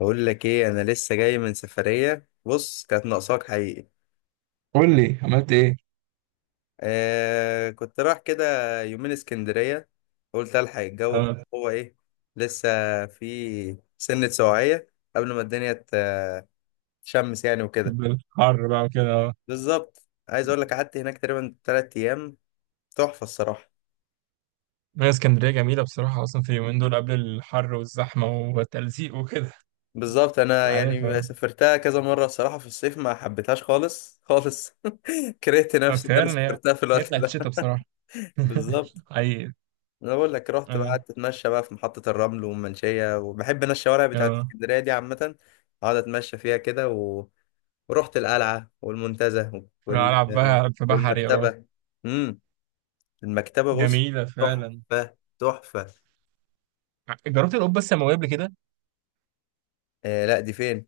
بقول لك ايه، انا لسه جاي من سفريه. بص، كانت ناقصاك حقيقي. قول لي عملت ايه. آه كنت رايح كده يومين اسكندريه. قلت الحق الجو اه هو ايه. لسه في سنه سواعيه قبل ما الدنيا تشمس يعني وكده. الحر بقى وكده اه. بالظبط، عايز اقول لك قعدت هناك تقريبا 3 ايام. تحفه الصراحه. هي اسكندرية جميلة بصراحة أصلا في اليومين دول قبل الحر والزحمة والتلزيق وكده. بالظبط، أنت انا عارف يعني اه. سافرتها كذا مره. الصراحه في الصيف ما حبيتهاش خالص خالص. كرهت نفسي ان انا فعلا هي سافرتها في هي الوقت بتاعت ده. الشتا بصراحة. بالظبط. حقيقي. انا بقول لك رحت بقى اه قعدت اتمشى بقى في محطة الرمل والمنشية، وبحب انا الشوارع بتاعت اه اسكندرية دي عامة. اقعد اتمشى فيها كده و... ورحت القلعة والمنتزه أنا وال... ألعب بقى في بحري اه. والمكتبة. امم المكتبة بص، جميلة فعلا. تحفة تحفة. جربت القبة السماوية قبل كده؟ آه لا، دي فين؟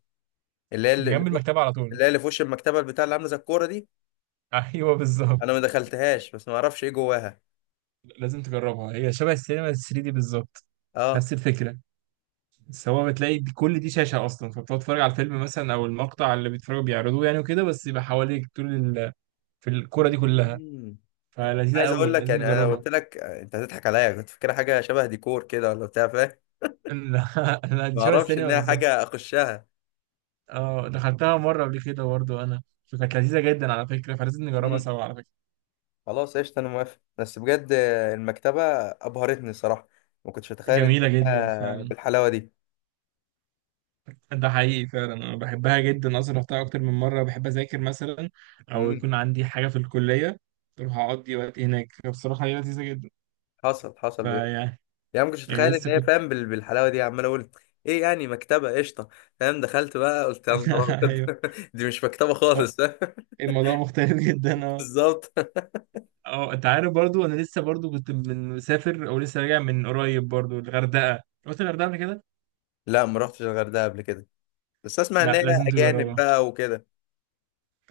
اللي هي دي اللي جنب في وش المكتبة على طول. اللي هي اللي في وش المكتبة البتاع، اللي عاملة زي الكورة دي. أيوه انا ما بالظبط. دخلتهاش، بس ما اعرفش ايه جواها. لازم تجربها، هي شبه السينما 3D دي بالظبط، اه. نفس الفكرة. بس هو بتلاقي كل دي شاشة أصلا، فبتقعد تتفرج على الفيلم مثلا أو المقطع اللي بيتفرجوا بيعرضوه يعني وكده، بس يبقى حواليك طول ال... في الكورة دي كلها. مم. فلذيذة عايز اقول قوي لك لازم يعني انا لو نجربها. قلت لك آه، انت هتضحك عليا. كنت فاكرها حاجة شبه ديكور كده ولا بتاع، فاهم؟ لا لا، دي ما شبه اعرفش ان السينما هي بالظبط. حاجه اخشها. اه دخلتها مرة قبل كده برضه أنا، فكانت لذيذة جدا على فكرة، فلازم نجربها امم. سوا على فكرة. خلاص قشطه، انا موافق بس بجد. المكتبه ابهرتني صراحه. ما كنتش اتخيل ان جميلة جدا هي فعلا. بالحلاوه دي. ده حقيقي فعلا، أنا بحبها جدا أصلا، رحتها أكتر من مرة، بحب أذاكر مثلا أو امم. يكون عندي حاجة في الكلية أروح أقضي وقت هناك، فبصراحة هي لذيذة جدا. حصل حصل بجد. فيعني يعني ما كنتش يعني اتخيل ان لسه هي، كنت. فاهم، بالحلاوه دي. عمال اقول ايه يعني؟ مكتبه قشطه فاهم. دخلت بقى قلت يا نهار أيوه. ابيض، دي مش مكتبه آه، خالص. الموضوع مختلف جدا اه. بالظبط. اه انت عارف برضو انا لسه برضو كنت من مسافر او لسه راجع من قريب برضو الغردقه، رحت الغردقه قبل كده؟ لا، ما رحتش الغردقه قبل كده، بس اسمع ان لا هي لازم اجانب تجربها. بقى وكده.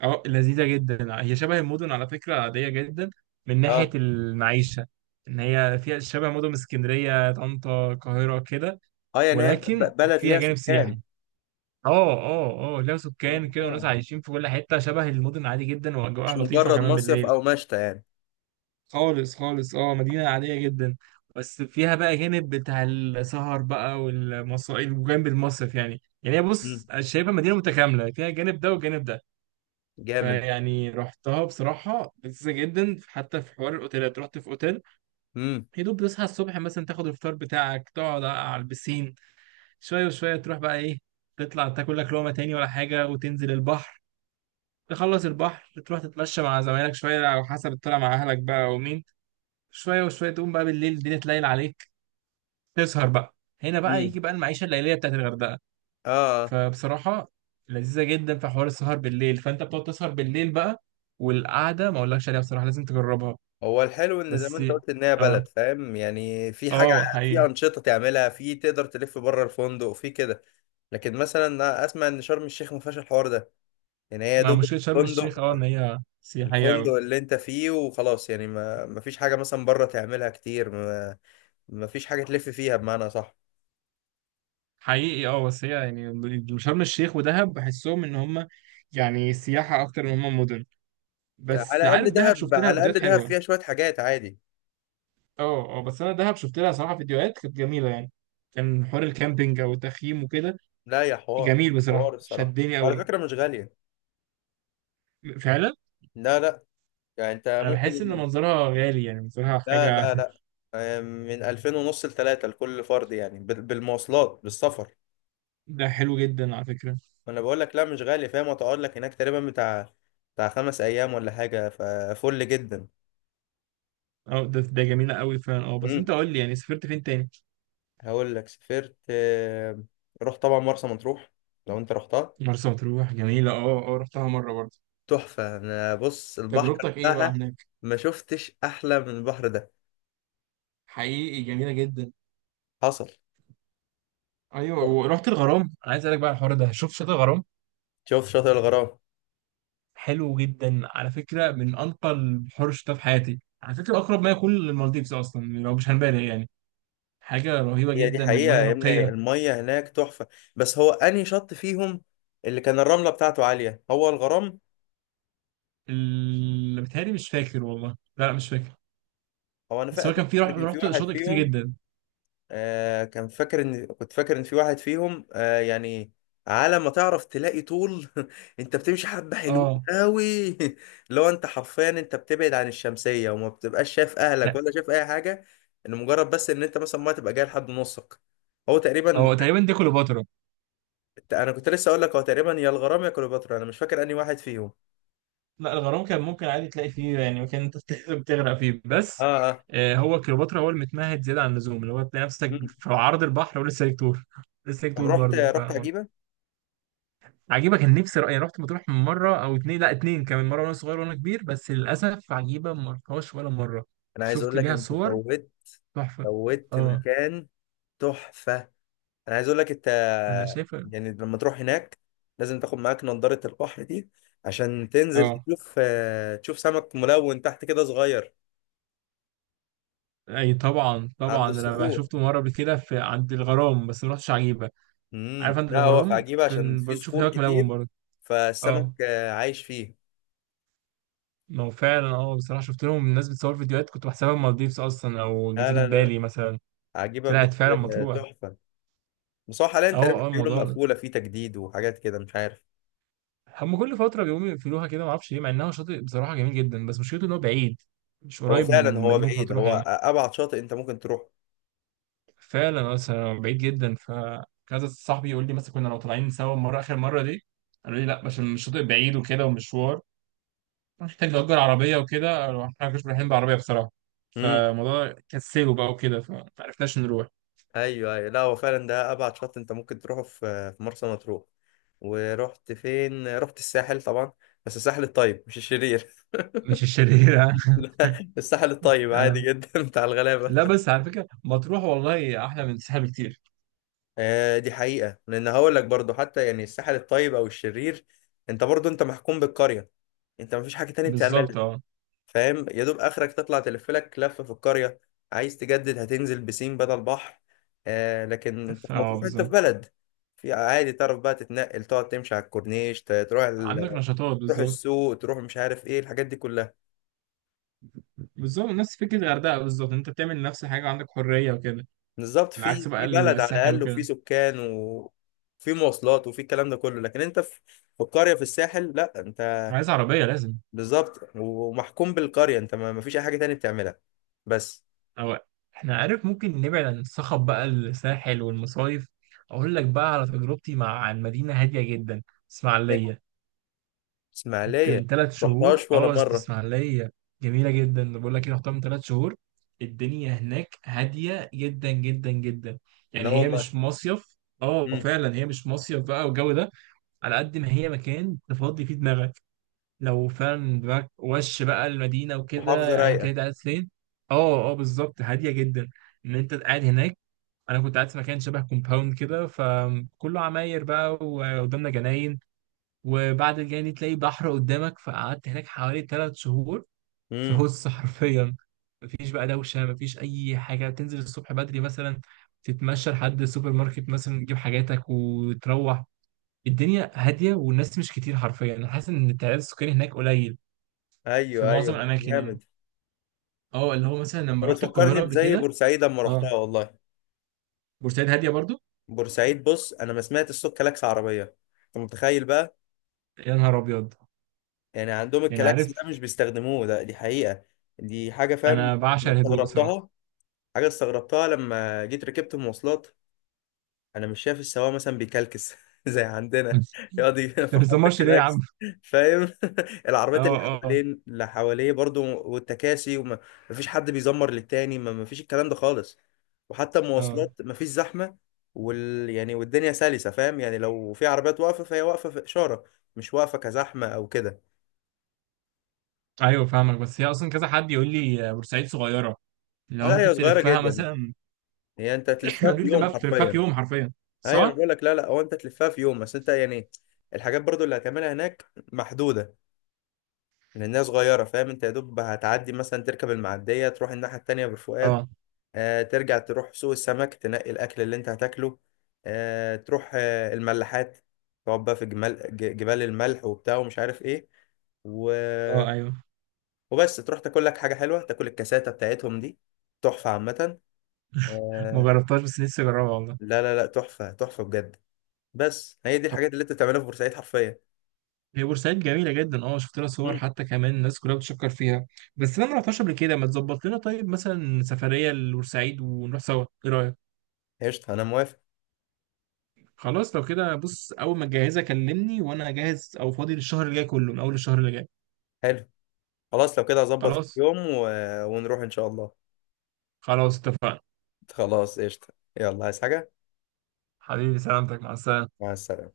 اه لذيذه جدا، هي شبه المدن على فكره، عاديه جدا من ناحيه اه المعيشه. ان هي فيها شبه مدن اسكندريه طنطا القاهره كده، اه، يعني هي ولكن بلد فيها ليها جانب سكان. سياحي. اه اه اه ليها سكان كده وناس اه، عايشين في كل حته شبه المدن عادي جدا، مش واجواءها لطيفه مجرد كمان مصيف بالليل. او مشتى يعني. خالص خالص، اه مدينة عادية جدا، بس فيها بقى جانب بتاع السهر بقى والمصائل وجنب المصرف يعني. يعني هي بص أنا شايفها مدينة متكاملة، فيها الجانب ده والجانب ده. جامد. فيعني رحتها بصراحة لذيذة جدا، حتى في حوار الأوتيلات، رحت في أوتيل، امم. يا دوب تصحى الصبح مثلا تاخد الفطار بتاعك تقعد على البسين شوية وشوية تروح بقى إيه، تطلع تاكل لك لقمة تاني ولا حاجة وتنزل البحر، تخلص البحر تروح تتمشى مع زمايلك شوية أو حسب الطلعة مع أهلك بقى ومين، شويه وشويه تقوم بقى بالليل الدنيا تليل عليك تسهر بقى. هنا بقى امم. يجي بقى المعيشه الليليه بتاعت الغردقه. اه آه. فبصراحه لذيذه جدا في حوار السهر بالليل، فانت بتقعد تسهر بالليل بقى، والقعده ما اقولكش عليها بصراحه، لازم تجربها. هو الحلو ان زي ما بس انت قلت ان هي اه. بلد، فاهم، يعني في حاجه. اه في حقيقي. انشطه تعملها، في تقدر تلف بره الفندق في كده. لكن مثلا أنا اسمع ان شرم الشيخ ما فيهاش الحوار ده. يعني هي يا مع دوب مشكله شرم الشيخ الفندق، اه ان هي سياحيه الفندق قوي. اللي انت فيه وخلاص. يعني ما فيش حاجه مثلا بره تعملها كتير. ما ما فيش حاجه تلف فيها بمعنى صح. حقيقي اه بس هي يعني شرم الشيخ ودهب بحسهم ان هم يعني سياحه اكتر من هم مدن. على بس الاقل عارف دهب دهب، شفت على لها الاقل فيديوهات دهب حلوه. فيها شويه حاجات عادي. اه اه بس انا دهب شفت لها صراحه فيديوهات كانت جميله يعني، كان حوار الكامبينج او التخييم وكده، لا يا حوار، جميل بصراحه حوار الصراحه شدني وعلى قوي. فكره مش غاليه. فعلا. لا لا، يعني انت انا بحس ان ممكن. منظرها غالي يعني منظرها لا حاجه. لا لا، آه، من 2000 ونص لتلاتة لكل فرد، يعني بالمواصلات بالسفر. ده حلو جدا على فكره. ما انا بقول لك لا، مش غالي فاهم. وتقعد لك هناك تقريبا بتاع، بتاع خمس ايام ولا حاجه. ففل جدا. اه ده ده جميله قوي فعلا اه. بس امم. انت قول لي يعني سافرت فين تاني؟ هقول لك سافرت آه، رحت طبعا مرسى مطروح. لو انت رحتها، مرسى مطروح جميله اه اه، رحتها مره برضه. تحفه. انا بص البحر تجربتك ايه بقى بتاعها هناك؟ ما شفتش احلى من البحر ده. حقيقي جميله جدا. حصل. ايوه ورحت الغرام، أنا عايز اسالك بقى على الحوار ده، شوف شاطئ الغرام شوف شاطئ الغرام. حلو جدا على فكرة، من أنقى البحور اللي شفتها في حياتي على فكرة، أقرب ما يكون للمالديفز أصلا يعني لو مش هنبالغ يعني، حاجة رهيبة هي دي جدا حقيقة ومياه يا ابني، نقية. المية هناك تحفة. بس هو أنهي شط فيهم اللي كان الرملة بتاعته عالية؟ هو الغرام. اللي بتهيألي مش فاكر والله. لا لا مش فاكر. هو أنا بس هو فاكر كان في إن كان في رحت واحد شاطئ كتير فيهم، جدا. آه كان فاكر، إن كنت فاكر إن في واحد فيهم آه يعني، على ما تعرف تلاقي طول. أنت بتمشي حبة حلوين اه أوي. لو أنت حرفيا أنت بتبعد عن الشمسية، وما بتبقاش شايف لا أهلك ولا شايف أي حاجة. إن مجرد بس إن أنت مثلا ما تبقى جاي لحد نصك. هو تقريبا. هو تقريبا دي كليوباترا. أنا كنت لسه أقول لك، هو تقريبا يا الغرام يا كليوباترا، أنا مش فاكر أنهي واحد فيهم. لا الغرام كان ممكن عادي تلاقي فيه يعني مكان أنت بتغرق فيه اه بس. اه. آه هو كليوباترا هو المتمهد زيادة عن اللزوم، اللي هو تلاقي نفسك مم. في عرض البحر ولسه ليك طول. لسه ليك طب طول رحت، برضه. رحت عجيبة؟ عجيبة كان نفسي رأيي، رحت مطروح من مرة أو اتنين، لا اتنين كمان مرة، وأنا صغير وأنا كبير، بس للأسف عجيبة ما رحتهاش ولا مرة. انا عايز اقول شفت لك ليها انت صور فوت، تحفة فوت اه. مكان تحفة. انا عايز اقول لك انت، أنا شايفة. يعني لما تروح هناك لازم تاخد معاك نضارة البحر دي، عشان تنزل اه تشوف آه، تشوف سمك ملون تحت كده صغير. أي طبعا عند طبعا، أنا بقى الصخور. شفته مرة قبل كده في عند الغرام، بس ما رحتش عجيبة. عارف عند لا، هو في الغرام عجيبة عشان كان في بنشوف صخور هناك ملون كتير، برضه. فالسمك اه آه، عايش فيه. ما هو فعلا اه، بصراحة شفت لهم الناس بتصور فيديوهات كنت بحسبها مالديفز أصلا أو لا جزيرة لا لا لا. بالي مثلا. عجيبة طلعت بجد. فعلا آه، مطروح. تحفة. بس هو حاليا اه تقريبا اه بيقولوا الموضوع مقفولة في تجديد وحاجات كده، مش عارف. هم كل فترة بيقوموا يقفلوها كده معرفش ليه، مع انها شاطئ بصراحة جميل جدا، بس مشكلته ان هو بعيد، مش هو قريب فعلا من هو مدينة بعيد. مطروح هو يعني. ابعد شاطئ انت ممكن تروح. فعلا اصلا بعيد جدا، فكذا صاحبي يقول لي مثلا كنا لو طالعين سوا المرة اخر مرة دي، قالوا لي لا عشان الشاطئ بعيد وكده ومشوار، محتاج نأجر عربية وكده، قالوا احنا ما كناش رايحين بعربية بصراحة، امم. فالموضوع كسله بقى وكده، فمعرفناش نروح. ايوه ايوه، لا هو فعلا ده ابعد شاطئ انت ممكن تروحه في في مرسى مطروح. ورحت فين؟ رحت الساحل طبعا، بس الساحل الطيب مش الشرير. مش الشريرة. لا، الساحل الطيب آه. عادي جدا. بتاع الغلابه. لا بس على فكرة مطروح والله أحلى من الساحل بكتير. آه دي حقيقه، لان هقول لك برضو، حتى يعني الساحل الطيب او الشرير، انت برضو انت محكوم بالقريه. انت مفيش حاجه تانية بتعملها، بالظبط اه. فاهم. يا دوب اخرك تطلع تلف لك لفه في القريه. عايز تجدد هتنزل بسين بدل بحر. آه لكن انت في اه مطروح انت في بالظبط. بلد، في عادي تعرف بقى تتنقل، تقعد تمشي على الكورنيش، تروح ال... عندك نشاطات تروح بالظبط. السوق، تروح مش عارف ايه الحاجات دي كلها. بالظبط، نفس فكرة الغردقة بالظبط، انت بتعمل نفس الحاجة وعندك حرية وكده. بالظبط، العكس في بقى في بلد على الساحل الاقل، وفي وكده. سكان، وفي مواصلات، وفي الكلام ده كله. لكن انت في، في القريه في الساحل، لا انت، عايز عربية لازم. بالظبط، ومحكوم بالقريه، انت ما فيش اي حاجه تانية بتعملها بس. أو احنا عارف ممكن نبعد عن الصخب بقى الساحل والمصايف، أقول لك بقى على تجربتي مع عن مدينة هادية جدا، إيه. اسماعيلية. كنت اسماعيليه؟ من ثلاث ما شهور رحتهاش ولا اه أصل مره. اسماعيلية جميلة جدا، بقول لك ايه رحتها من ثلاث شهور، الدنيا هناك هادية جدا جدا جدا، لا يعني هي والله. مش مصيف، اه امم. فعلا هي مش مصيف بقى والجو ده، على قد ما هي مكان تفضي فيه دماغك لو فعلا دماغك وش بقى المدينة محافظة وكده أيا رايقة. كانت قاعد فين. اه اه بالظبط هادية جدا. إن أنت قاعد هناك، أنا كنت قاعد في مكان شبه كومباوند كده، فكله عماير بقى وقدامنا جناين، وبعد الجناين تلاقي بحر قدامك، فقعدت هناك حوالي ثلاث شهور في امم. هوس حرفيا، مفيش بقى دوشة، مفيش أي حاجة، تنزل الصبح بدري مثلا تتمشى لحد السوبر ماركت مثلا تجيب حاجاتك وتروح، الدنيا هادية والناس مش كتير، حرفيا أنا حاسس إن التعداد السكاني هناك قليل في ايوه معظم ايوه الاماكن يعني. جامد. اه اللي هو مثلا لما طب رحت بتفكرني القاهره قبل بزي كده. بورسعيد، اما رحتها اه والله. بورسعيد هاديه برضو. بورسعيد بص، انا ما سمعت صوت كلاكس عربية، انت متخيل بقى؟ يا نهار ابيض. يعني عندهم يعني الكلاكس ده مش عارف بيستخدموه. ده دي حقيقة. دي حاجة، فاهم، انا بعشق الهدوء بصراحه. استغربتها. حاجة استغربتها لما جيت ركبت مواصلات، انا مش شايف السواق مثلا بيكلكس زي عندنا، يقعد انت ما فرحان بتزمرش ليه يا عم؟ بالكلاكس، فاهم. العربيات اه اللي اه حوالين، اللي حواليه برضو، والتكاسي، مفيش حد بيزمر للتاني. ما مفيش الكلام ده خالص. وحتى اه. المواصلات مفيش زحمة. وال، يعني والدنيا سلسة، فاهم يعني، لو في عربيات واقفة فهي واقفة في إشارة، مش واقفة كزحمة أو كده. ايوه فاهمك، بس هي اصلا كذا حد يقول لي بورسعيد صغيره، اللي آه، هو لا هي ممكن صغيرة تلفها جدا. مثلا. هي أنت تلفها قالوا في لي يوم بقى في حرفيا. يوم حرفيا، أيوة أنا صح؟ بقول لك، لا لا، هو أنت تلفها في يوم بس أنت يعني الحاجات برضو اللي هتعملها هناك محدودة، لأنها صغيرة، فاهم. أنت يا دوب هتعدي مثلا تركب المعدية، تروح الناحية التانية بالفؤاد، اه آه ترجع تروح سوق السمك تنقي الأكل اللي أنت هتاكله، آه تروح آه الملاحات، تقعد بقى في جمال جبال الملح وبتاع ومش عارف إيه و... اه ايوه. وبس تروح تاكل لك حاجة حلوة، تاكل الكاساتة بتاعتهم دي، تحفة عامة. ما آه... جربتهاش بس نفسي اجربها والله. لا لا لا، تحفة تحفة بجد. بس هي دي الحاجات اللي انت بتعملها في بورسعيد حرفيا. هي بورسعيد جميلة جدا اه، شفت لها صور، مم. حتى كمان الناس كلها بتشكر فيها. بس انا ما رحتهاش قبل كده، ما تظبط لنا طيب مثلا سفرية لبورسعيد ونروح سوا، ايه رأيك؟ قشطة أنا موافق. خلاص لو كده بص، اول ما تجهزها كلمني وانا جاهز او فاضي للشهر اللي جاي كله، من اول الشهر اللي جاي. حلو. خلاص لو كده هظبط في خلاص. يوم و... ونروح إن شاء الله. خلاص اتفقنا. خلاص قشطة. يلا، عايز حاجة؟ حبيبي سلامتك، مع السلامة. مع السلامة.